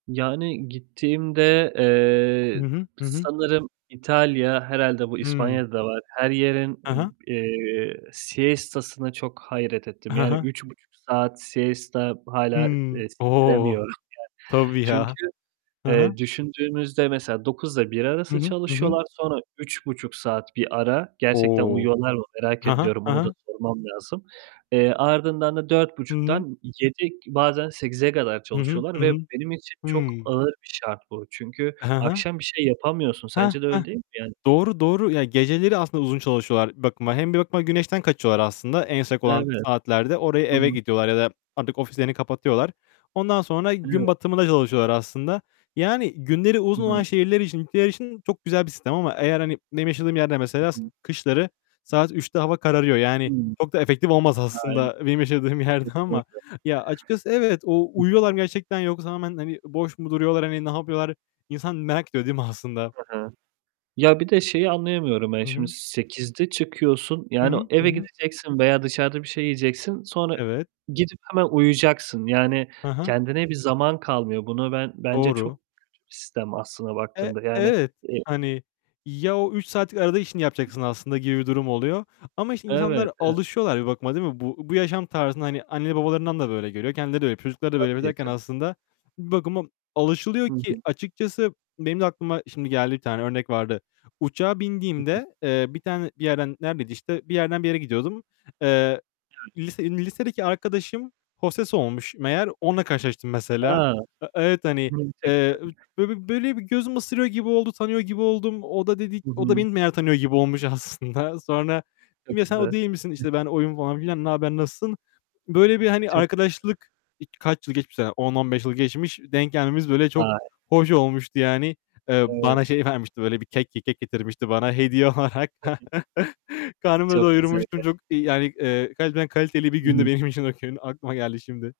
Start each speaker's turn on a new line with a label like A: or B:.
A: Yani, gittiğimde,
B: Hı
A: eee,
B: hı. Hı hı.
A: sanırım İtalya, herhâlde bu
B: Hıı.
A: İspanya'da da var, her yerin,
B: Hı hı.
A: ım eee, siesta'sına çok hayret ettim.
B: Hı
A: Yani,
B: hı.
A: 3,5 saat siesta hâlâ,
B: Hımm.
A: ııı,
B: O!
A: sindiremiyorum yani.
B: Tabii
A: Çünkü,
B: ya. Hı hı.
A: eee, düşündüğümüzde mesela 9 ile 1
B: Hı
A: arası
B: hı, hı hı.
A: çalışıyorlar, sonra 3,5 saat bir ara; gerçekten
B: O!
A: uyuyorlar mı, merak
B: Hı hı,
A: ediyorum,
B: hı
A: onu da
B: hı.
A: sormam lazım. Eee, ardından da dört
B: Hı hı.
A: buçuktan 7, bazen 8'e kadar
B: Hı hı.
A: çalışıyorlar
B: Hı
A: ve
B: hı.
A: benim için çok
B: Hıı.
A: ağır bir şart bu. Çünkü
B: Hı hı.
A: akşam bir şey yapamıyorsun.
B: Heh,
A: Sence de
B: heh.
A: öyle değil mi yani?
B: Doğru, doğru. Ya, geceleri aslında uzun çalışıyorlar. Bak, ma hem bir bakıma güneşten kaçıyorlar aslında en sık olan
A: Evet,
B: saatlerde. Oraya
A: hı
B: eve
A: hı.
B: gidiyorlar ya da artık ofislerini kapatıyorlar. Ondan sonra gün
A: Evet.
B: batımında çalışıyorlar aslında. Yani, günleri
A: Hı
B: uzun olan
A: hı.
B: şehirler için, ülkeler için çok güzel bir sistem. Ama eğer, hani, benim yaşadığım yerde
A: Hı
B: mesela d
A: hı.
B: kışları saat 3'te hava kararıyor. Yani,
A: Hıı.
B: çok da efektif olmaz
A: Aynen.
B: aslında benim yaşadığım yerde ama.
A: Kesinlikle.
B: Ya, açıkçası evet, o
A: Hı hı.
B: uyuyorlar mı gerçekten yoksa hemen, hani, boş mu duruyorlar? Hani, ne yapıyorlar? İnsan merak ediyor değil mi aslında?
A: Hı hı. Ya, bir de şeyi anlayamıyorum ben
B: Hı
A: şimdi.
B: hı.
A: 8'de çıkıyorsun.
B: Hı
A: Yani,
B: hı, hı
A: eve
B: hı.
A: gideceksin veya dışarıda bir şey yiyeceksin, sonra
B: Evet.
A: gidip hemen uyuyacaksın. Yani,
B: Hı hı.
A: kendine bir zaman kalmıyor. Buna ben bence çok
B: Doğru.
A: kötü bir sistem aslında
B: E,
A: baktığında. Yani,
B: evet.
A: eee.
B: Hani, ya, o 3 saatlik arada işini yapacaksın aslında gibi bir durum oluyor. Ama işte,
A: Evet,
B: insanlar
A: evet.
B: alışıyorlar bir bakıma değil mi? Bu bu yaşam tarzına, hani, anne babalarından da böyle görüyor, kendileri de öyle, çocukları da böyle yapıyor
A: Tabii,
B: derken
A: tabii.
B: aslında bir bakıma alışılıyor
A: Hı
B: ki
A: hı.
B: açıkçası benim de aklıma şimdi geldi, bir tane örnek vardı. Uçağa
A: Hı hı.
B: bindiğimde, eee, bir tane, bir yerden, neredeydi işte, bir yerden bir yere gidiyordum. Eee,
A: Yani.
B: lise lisedeki arkadaşım hostes olmuş meğer. Onunla karşılaştım mesela.
A: A!
B: A, evet, hani, eee, ü
A: [unintelligible]
B: böyle bir böyle bir gözümü ısırıyor gibi oldu. Tanıyor gibi oldum. O da dedi,
A: Hı
B: o da
A: hı.
B: beni baya tanıyor gibi olmuş aslında. Sonra
A: Çok
B: dedim "Ya sen o
A: güzel.
B: değil misin?"
A: Hı.
B: İşte, "Ben oyum." falan filan, "Ne haber nasılsın?" Böyle bir, hani,
A: Çok güzel.
B: arkadaşlık, ik kaç yıl geçmiş aradan. 10, 15 yıl geçmiş, denk gelmemiz böyle çok
A: Vay!
B: hoş olmuştu yani. Eee, bana
A: Evet.
B: şey vermişti böyle bir kek eee, kek getirmişti bana hediye olarak.
A: [unintelligible]
B: Karnımı da
A: Çok güzel
B: doyurmuştum.
A: gerçekten.
B: Çok, yani, eee, gerçekten kaliteli bir
A: Hı
B: gündü
A: hı.
B: benim için o gün. Aklıma geldi şimdi.